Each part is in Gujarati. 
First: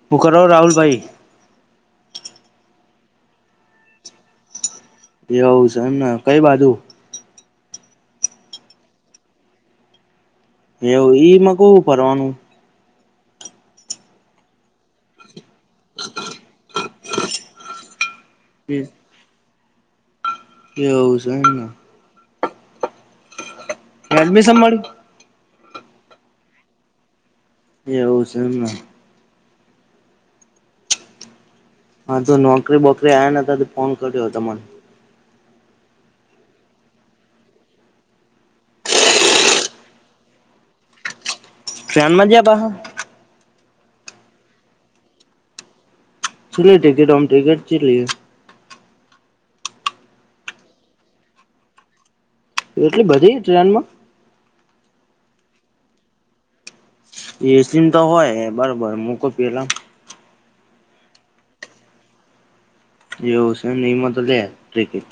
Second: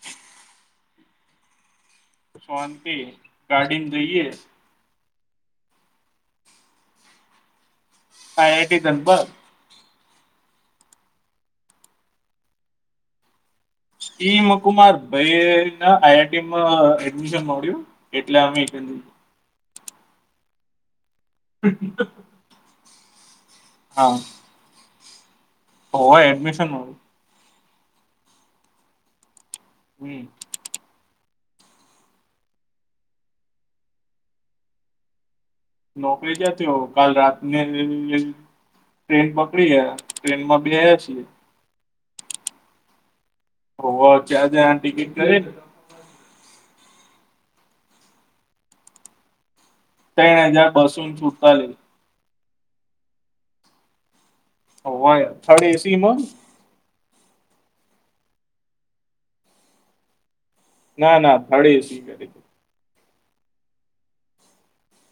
છે હું કરો રાહુલભાઈ? શાંતિ ગાડી ન જઈએ એવુ છે, એમને કઈ બાજુ આયા ડી લગભગ. એવું ઈમાં કવું ફરવાનું ઈમ કુમાર ભાઈ આઈઆઈટીમાં એડમિશન મળ્યું એટલે અમે [unintelligible] એવું છે, ને હલ્મી સંભાળ્યું હા એડમિશન વાળું એવું છે એમને હમ હા તો નોકરી બોકરી આવ્યા ન હતા તો ફોન કર્યો તને નોકરી જતી હો કાલ રાતને [unintelligible] ટ્રેન પકડી ગયા ટ્રેન માં બેહા છે ટ્રેન મા બેઠા હે [unintelligible] [unintelligible] ત્રણ હજાર પારસેટ રૂપે એટલી બધી ટ્રેન માં [unintelligible] થડ એસીમાં એસીમ તો હોય બરોબર મકો પેલા ના ના ભાડી સ્વીકાર એવું છે એમ એમાં તો લેય ટીકીટ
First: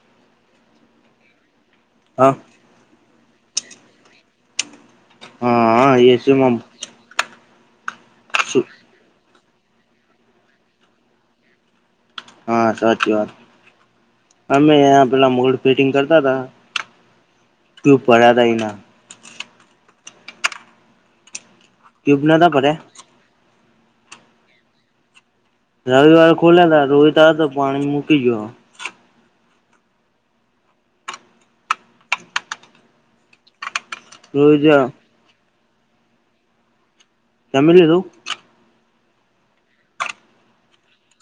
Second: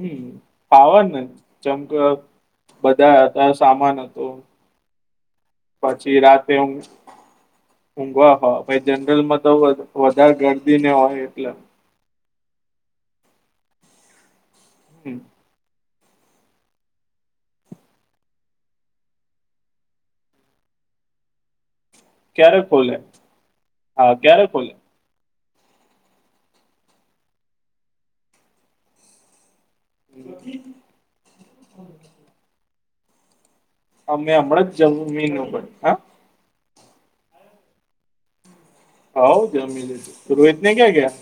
હમ ફાવર ને ચમક હા બધા હતા સામાન હતું હા હા પછી રાતે એસીમાં આમ ઊંઘવા શું હા જનરલમાં તો વધારે ગર્દી ને હોય એટલે હા સાચી વાત અમે હમ પેલા મોડ ફિટિંગ કરતા હતા તે પેલા તયના ક્યુબ નતા ક્યારે ભર્યા ખોલે હા ક્યારે ખોલે રવિવાર ખોલ્યા તા રોઈતા તો પાણી મૂકી ગયો [inaudible] અમે રોહિત હમણાં જવું મીન હતો હા કેમરી રૂ [inaudible] રોજને ક્યાં ગયા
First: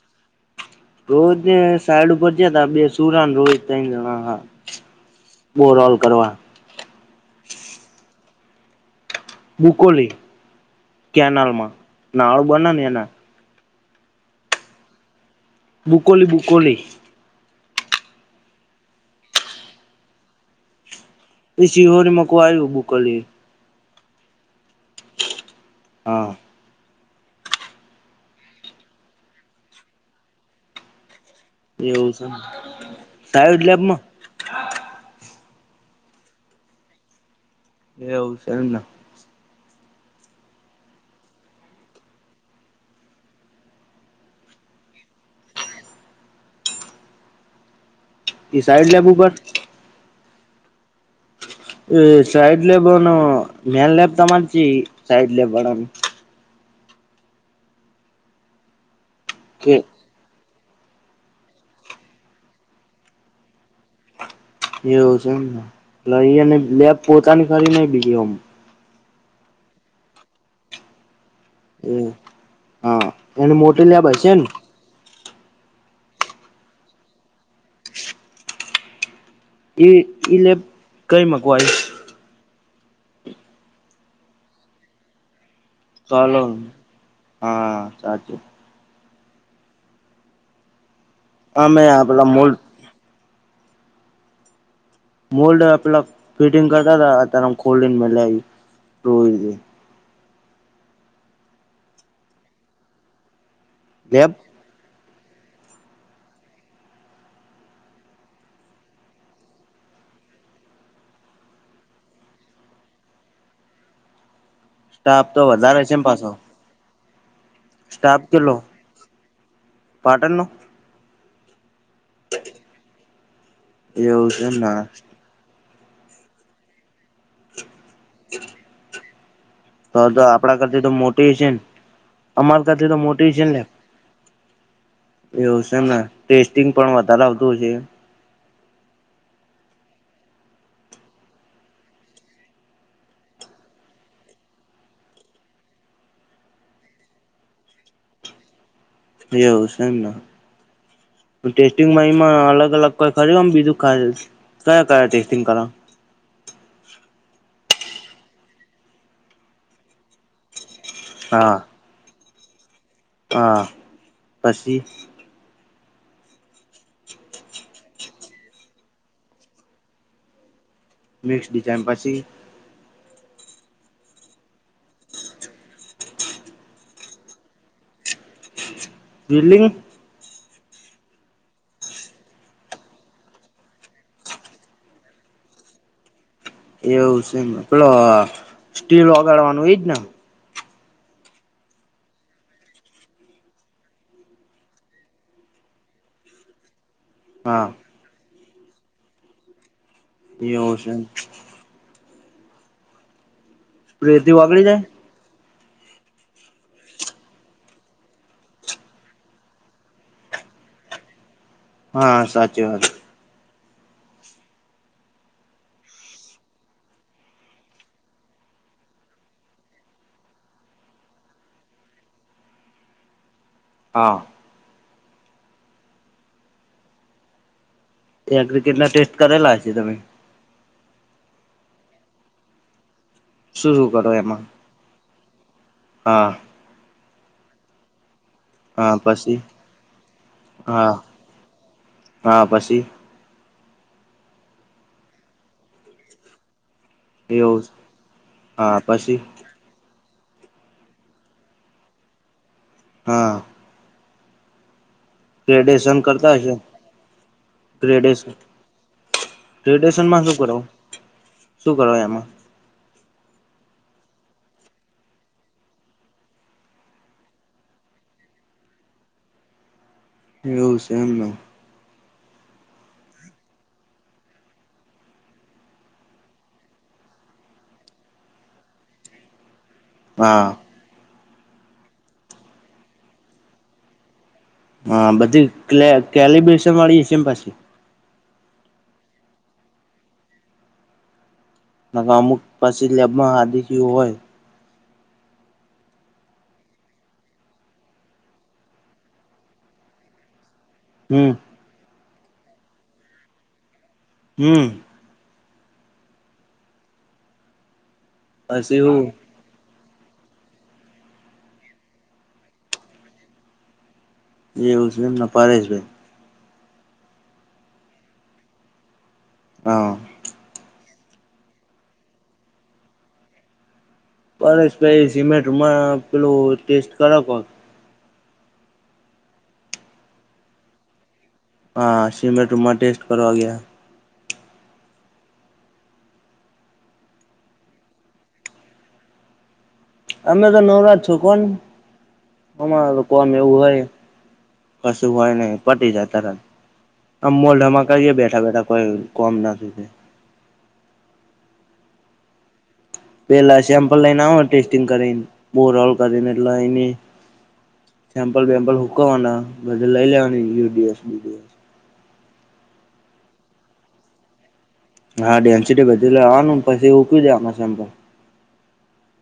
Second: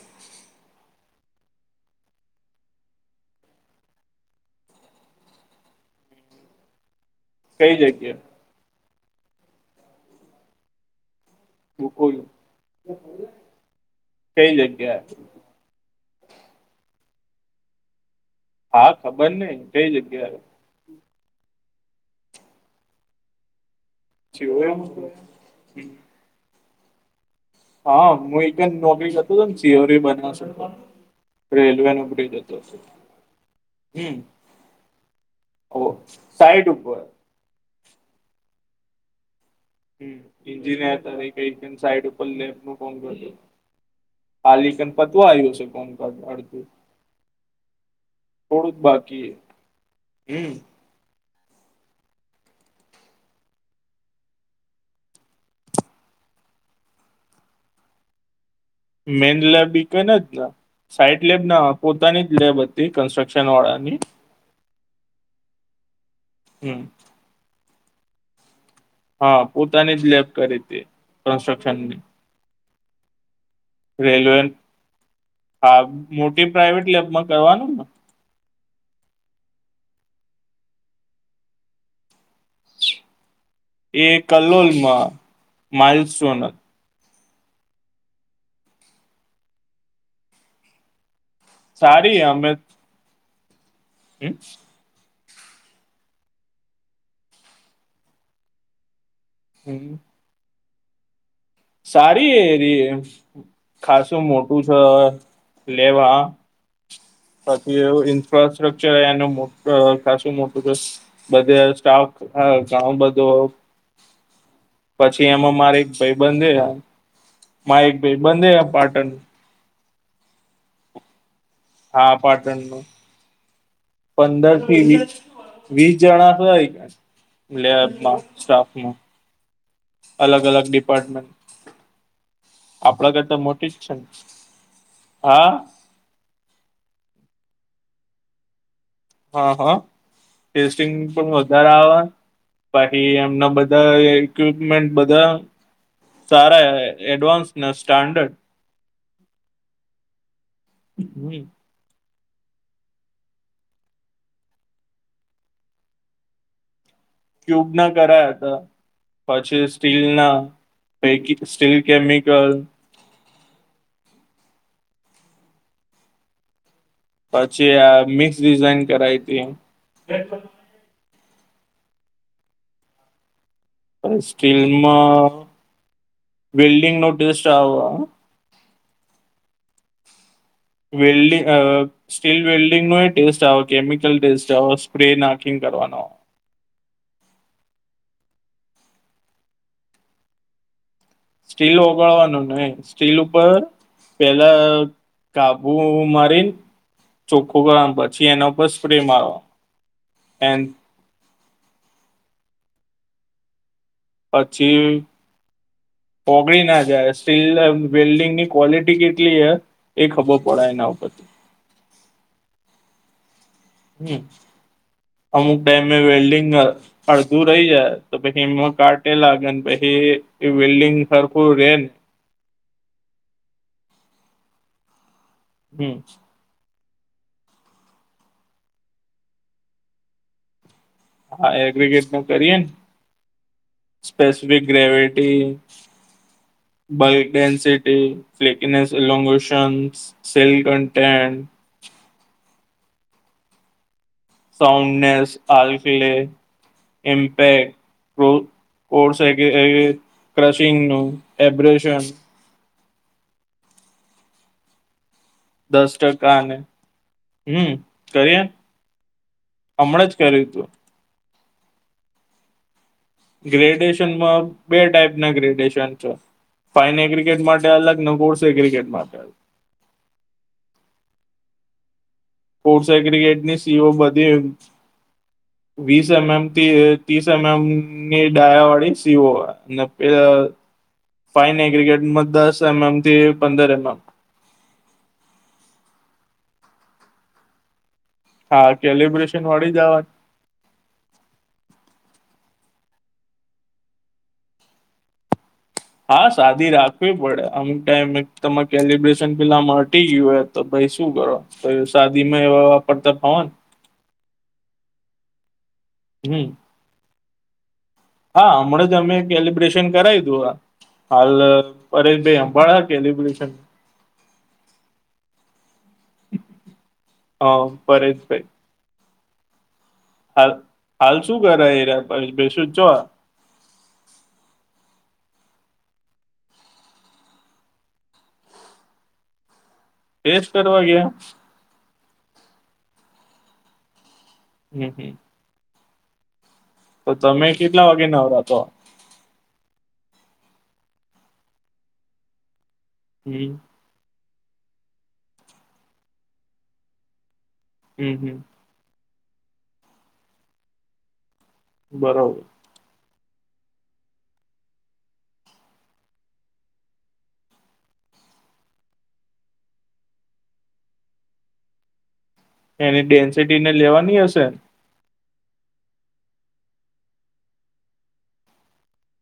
રોહિત ને સાઈડ ઉપર જયાતા બે સુરાને રોહિત હા. બોર ઓલ કરવા. કઈ જગ્યા બુકોલી કેનાલ માં મુકુળી કઈ જગ્યાએ બૂકુલી બુકુલી હા ખબર ની કઈ જગ્યાએ પશિહોને મક આવી બુકલી. જી હો [unintelligible] હા હા હું એક જ નોકરી કરતો હતોમ સીઓરી બનાવશ. રેલવે નો એવું છે બ્રિજ હતો હતો સાઈડ લેબમાં હમ. ઓ સાઈડ ઉપર એવુ છે એમના એન્જિનર [inaudible] કઈ સાઈડ ઉપર [inaudible] [unintelligible] એ થોડું ક સાઈડ લેબ બાકી ઉપર હે હમ. એ સાઈડ લેબવાનો મેન લેબ તમારી છે સાઈડ લેવાનો. મેડલા કે બી કોઈને જ સાઈટ લેબ ના પોતાની જ લેબ હતી કન્સ્ટ્રક્શન વાળાની એવું છે ને પલે અને હમ લબ પોતાની ખરી ન બીજમ હા પોતાની જ લેબ કરી હતી [unintelligible] એવુ હા એને મો રેલવે હા મોટી પ્રાાઈવેટ લેબમાં કરવાનું ને. ઈ ઈ લેપ કઈ મકવાય એ કલોલ માં. ચલો હા સાચું. અમે સારી આપેલા મૂલક. હમ. મોલ્ડ આપલા ફિટિંગ કરતા્યારે ખલ્ડ ઇન મે. હમ. સારી એ ખાસું લેબ મોટું છે લેવા. બાકી એવ ઇન્ફ્રાસ્ટ્રક્ચર એનું કાસું મોટું કે. બધે સ્ટાફ હ ઘાવો બધું. [inaudible] પછી તો એમાં મારે વધારે એક છે ને ભાઈ પાછો બંધયા મા એક ભાઈ બંધેયા પાટણ. પાટનનું. હા પાટણ નું એવું છે એમને પંદરથી વીસ વીસ જણા થાય લેબમાં સ્ટાફમાં. તો તો અલગ આપણા અલગ કરતી તો ડિપાર્ટમેન્ટ મોટી છે ને. અમાર કર તો આપડા મોટી છે કરતા લે જ ને હા એવું છેમ. ટેસ્ટિંગ પણ વધારે આવતોું છે. હા હા ટેસ્ટિંગ પણ વધારે આવે. બાછી એમના બધા ઈક્વિપમેન્ટ બધા. સારા એડવાન્સને સ્ટાન્ડર્ડ. એવું હમ છે એમને. માં અલગ અલગ કોઈ ખરી બીજું ખ કયા કર ટેસ્ટિંગ કરો. ક્યુબ ના કરાયા હતા પછી સ્ટીલ ના પૈકી હા સ્ટીલ કેમિકલ. હા પછી. પછી આ મિક્સ ડિઝઇન કરાઈ હતી એમ. મિક્સ ડિઝાઇન પછી. સ્ટીલમાં વેલ્ડિંગ નો ટેસ્ટ આવે. બિલ્ડિંગ વેલ્લી અ સ્ટીલ વેલ્ડિંગ નો એ ટેસ્ટ આવે કેમિકલ ટેસ્ટ આવે સ્પ્રે નાખિંગ કરવાનો. એવું છેમ પેલો સ્ટીલ વગાડવાનું ઈજ ને. સ્ટીલ ઓગાળવાનું ને સ્ટીલ ઉપર. પેલા કાબુ મારીને. ચોખ્ખું હા કરવા પછી એના ઉપ સ્પ્રે મારવાનો. એવું છે. સ્પ્રેથી ઓગળી જાય પછી. પોગળી ના જાય સ્ટીલ વેલ્ડિંગ ની ક્વોલિટી કેટલી હ. એ ખબર પડાય ના ઉપરથી. હા સાચી વાત. હમ અમુક ડેમે વેલ્ડિંગ અડધું રહી જાય તો પછી એમાં કાટે લાગે ને પછી એ વિલ્ડિંગ ખરખું રે. હા. હમ. ત્યાં ક્રિકેટના ટેસ્ટ કરેલા છે તમે. હા એગ્રગેટ ન કરીએ ને શું શું કરો એમાં સ્પેસિફિક ગ્રેવિટી. હા. બલ્ક ડેન્સિટી ફ્લેકીનેસ હા પછી એલોંગોશન સેલ હા કન્ટેન્ટ. હા પછી સાઉન્ડનેસ, આલ્કલે, એવું ઈમ્પેક્ટ કો હા કોર પછી સેટ એ ક્રશિંગનું એબ્રેશન હા. દસ ગ્રેડેસન કરતા ટકા હશે ને હમ ગ્રેડેસન? કરીએ હમણાં જ ગ્રેડેશનમાં શું કર્યું કરું? તું શું કર એમાં? ગ્રેડેશનમાં બે ટાઈપના ગ્રેડેશન છે. ફાઈન એગ્રીકેટ માટે અલગને કોર્સ એગ્રીકેટ માટે અલગ એવું છે એમ ને સ્પોર્ટ્સ એગ્રીકેટની સીઈઓ બધી એમ વીસ એમ એમ થી ત્રીસ એમ એમ ની ડાયા વાળી સીઈઓ ને એ ય હા ફાઈન એગ્રીકેટમાં દસ એમ એમ થી પંદર એમ એમ હા બધી ક્લે કેલીબેસનવાળી છે એન પાસે હા, કેલબ્રેશનવાળી જ આવેન ન તા અમુક પછી લેબમાં આદિકી હોય હા સાદી રાખવી પડે અમુક ટાઈમ તમારે કેલિબ્રેશન પેલા મટી ગયું તો ભાઈ શું હમ કરો તો સાદીમાં એ વાપરતા ફાવન હમ્મ. હમ્મ. હા, પછી હમણાં જ હું અમે કેલિબ્રેશન કરાવીયુ તું આ હાલ, અરે ભાઈ હાંબાડ્યા કેલિબ્રેશન એવુ છે એમ ના પારેશ ભાઈ હા, [unintelligible] હા હાલ શું કરે એ રયા પારેશભાઈ [unintelligible] પરેશભાઈ સિમેન્ટમાં પેલું ટેસ્ટ કરે કોન ટેસ્ટ કરવા ગયા? હા, સિમેન્ટમાં ટેસ્ટ કરવા ગયા. હમ, હમ. તો તમે કેટલા વાગે નવરા થ્યો? અમે તો નવરાત છું કો ન, અમાર લોકો ને એવું હમ હોય કશું હોય નહી પતી જાય તરત આમ મોલઢામા હમ [unintelligible] હમ બેઠા બેઠા કોઈ કોમ નથી તે બરોબર. પેલા સેમ્પલ લઈને આવો ટેસ્ટિંગ કરીને બોરલ કરીને એટલે એની સેમ્પલ વેમ્પલ હૂકવાના બધે લઈ લેવાની યુડીએફ પીડીફ. એની ડેન્સિટીને લેવાની હશે? હા, ડેન્સિટી બધું લેવાનું પછી હુકવી દેવ આમાં સેમ્પલ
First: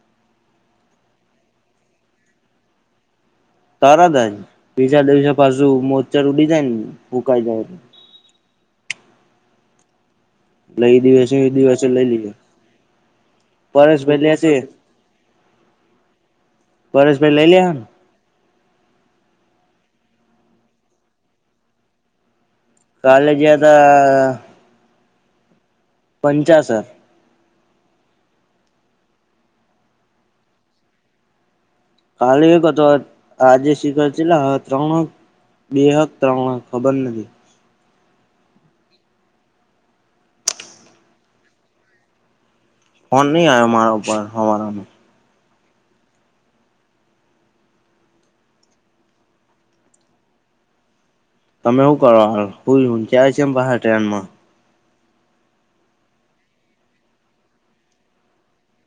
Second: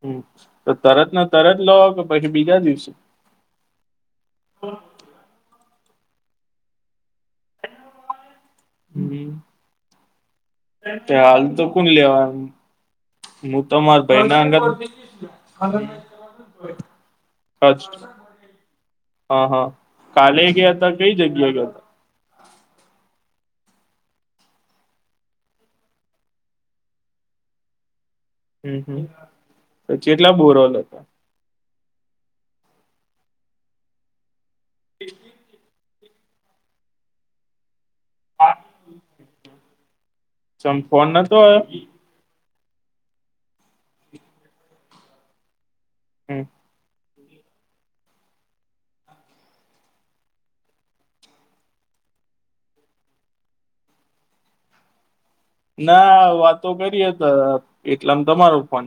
હમ્મ તો તરત ના તરત લો કે પછી બીજા દિવસે? તરત જ. બીજા દિવસે પાછું મોચ્ચર ઉડી જાય ને હૂંકાઈ જાય એટલે. હમ્મ. એ અત્યાર દિવસે હાલ એ તો દિવસે કોણ લઈ લીએ લેવાન? મુ તો માર પરેશભાઈ લે ભાઈના છે હંગત પરેશ ભઈ લઈ લેવાં ના. અ હ કાલે ગયાતા, કઈ જગ્યાએ ગ્યાતા? કાલે ગ્યાતા પંચાસર. અમ હમ્મ પછી કેટલા બોરોલ હતા? કાલે એક હતો આ આજે શિખબર જેટલા હત ત્રણ બે હ ત્રણ હ ખબર નથી. હા. મ ફોન નતો ફન ન હ અમારારમા. હમ. તમે શું કરવા હાલ હું જાય છે એમ પા ટ્રેનમાં. ના વાતો કરી તો એટલામ તમારો ફન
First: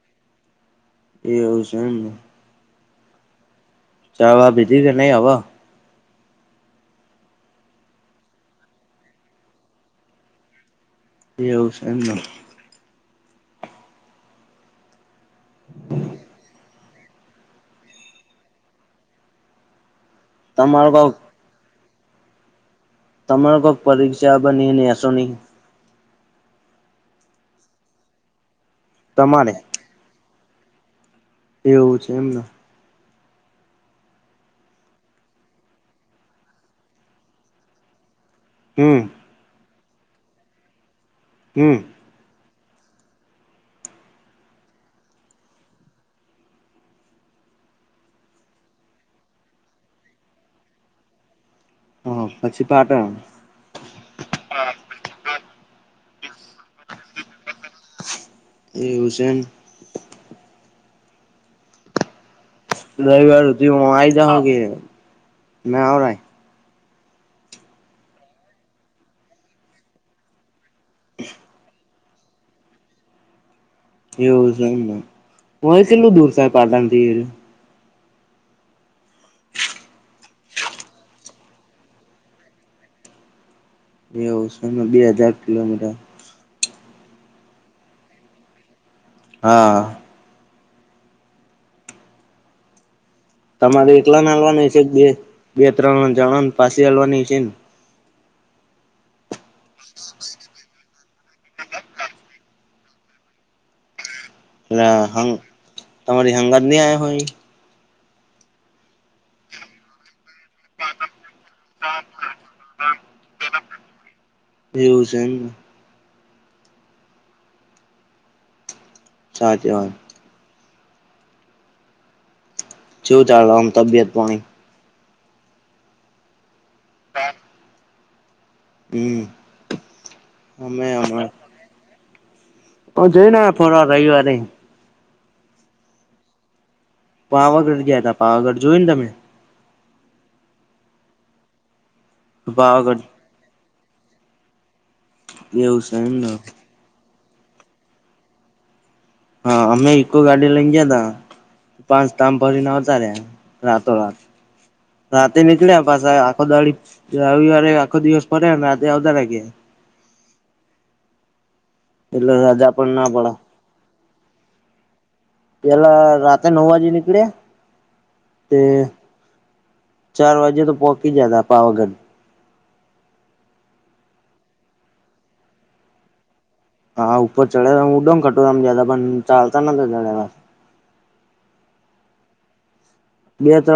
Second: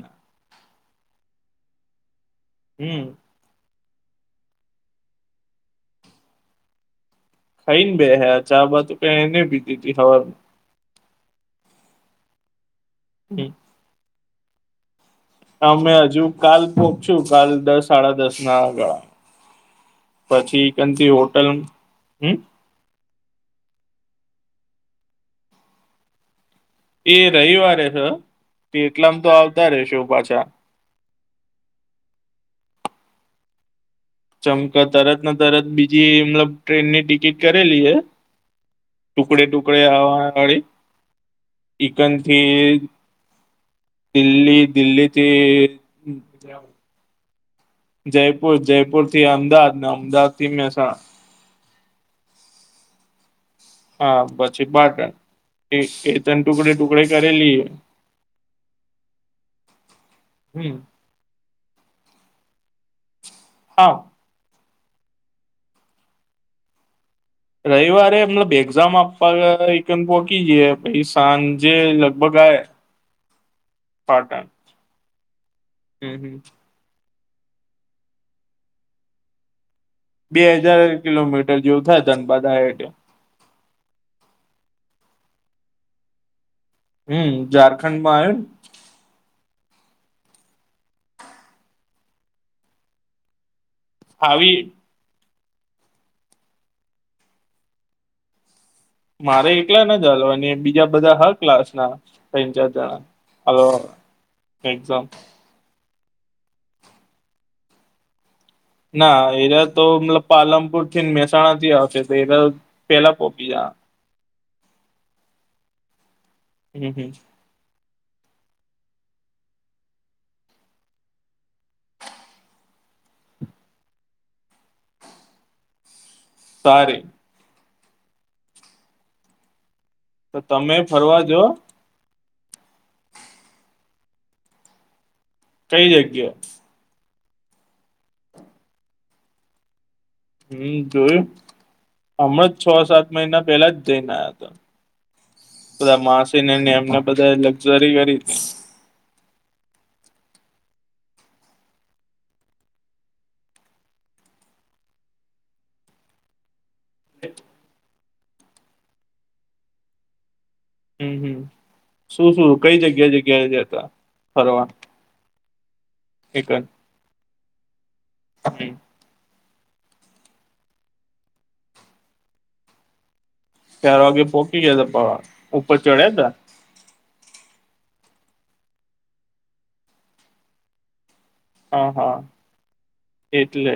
એ આવવ છે એમને. હમ. ચારવા બીધી કે નહી હ. ખાઈ ને બે હ ચા બાજુ ક એને ભીધીધીવા. એવું છે એમમ. હમ. અમે હજુ કાલ પોખશું કાલ દસ સાડા દસ ના ગાળા પછી તમાર કેમ કોક હોટલ હમ. તમારો કોઈ પરીક્ષા બનીનેસો નહીં, એ રવિવારે છે તે એટલામ તો તમારે આવતા રશે પાછા. એવું છે એમને. ચમક તરત તરત બીજી મતલબ ટ્રેનની ટિકિટ કરેલી હ. હમ. ટુકડે ટુકડેવાળે. હમ. એકન થી દિલ્હી દિલ્હીથી, હ પજા આવ. જયપુર જયપુરથી અમદાવાદ ને અમદાવાદ થી મે હ પછી પાટે હા બસી બાત. એ તન ટુકડે ટુકડે કરેલી એ. એ હસન. હમ. રવિ વાર ર હા આઈ જ કે મેં આવ. રવિવારે મતલબ એક્ઝામ આપવા એક પોહકી જઈે પાઈ સાંજે લગભગ આવે. એવું છે એમ હોય કેટલું હમ દૂર હમ થાય પાટણ થી? બે હજાર કિલોમીટર જેવું થાય ધનબાદ આ. એવ બે હજાર કિલોમીટર. હમ ઝારખંડ માં આવ. હા. તમારે એલા ને હાલવાની છે બે બે ત્રણ જણા ને પાછ હાલવાની છે ને. મારે એકલા ના ચાલવાની બીજા બધા હર ક્લાસ ના ત ચાર જણા હ. એ હ તમારી હંગાત નહી આ હોય. ના એરા તો મતલબ પાલનપુર થી મહેસાણા થી આવશે તો એરા પેલા પોપી જ એ્યુંઝન હમ હમ. ચ જવા. શું ચાલ આમ તબિયત પણણી. સાર. હમ. તો તમે અમે ફરવાજો. હ જોઈ ના ફોરા રવારે. કઈ જગ્યા. પાવાગઢ ગયાતા પાવાગઢ જોયું ને તમે? હમ જોયું ન. હમણાં છ પાવાગઢ સાત મહિના પેલા જ જઈને આયા તા. એવું છે બધા એમ ને માસીને એમને બધાએ લક્ઝરી કરીતી. હા અમે ઇકો ગાડી લઈને ગયાતા. પાંચ ધામ ફરીને આવતા રયા રાતોરાત. રાતે નીકળ્યા પાસે આખો દાડી રવિવારે આખો દિવસ ફર્યાને રાતેે આવતા રયા ઘેર. હમ હમ શું એટલે શું રજા કઈ પણ ના જગ્યા પડે જગ્યાએ જયાતા ફરવા? પેલા રાતે એક જ નવ વાજે નીકળ્યા તે ચાર વાગે તો પોકી ગયાતા પાવાગઢ. ચાર વાગે પોકી ગયાતા પાવા ઉપર ચડ્યા તા? હા ઉપર ચડ્યા તા ઉડોમ ખટોલામાં જ્યાતા પણ ચાલતા નતા ચડેલા. હા હા બે ત્રણ એટલે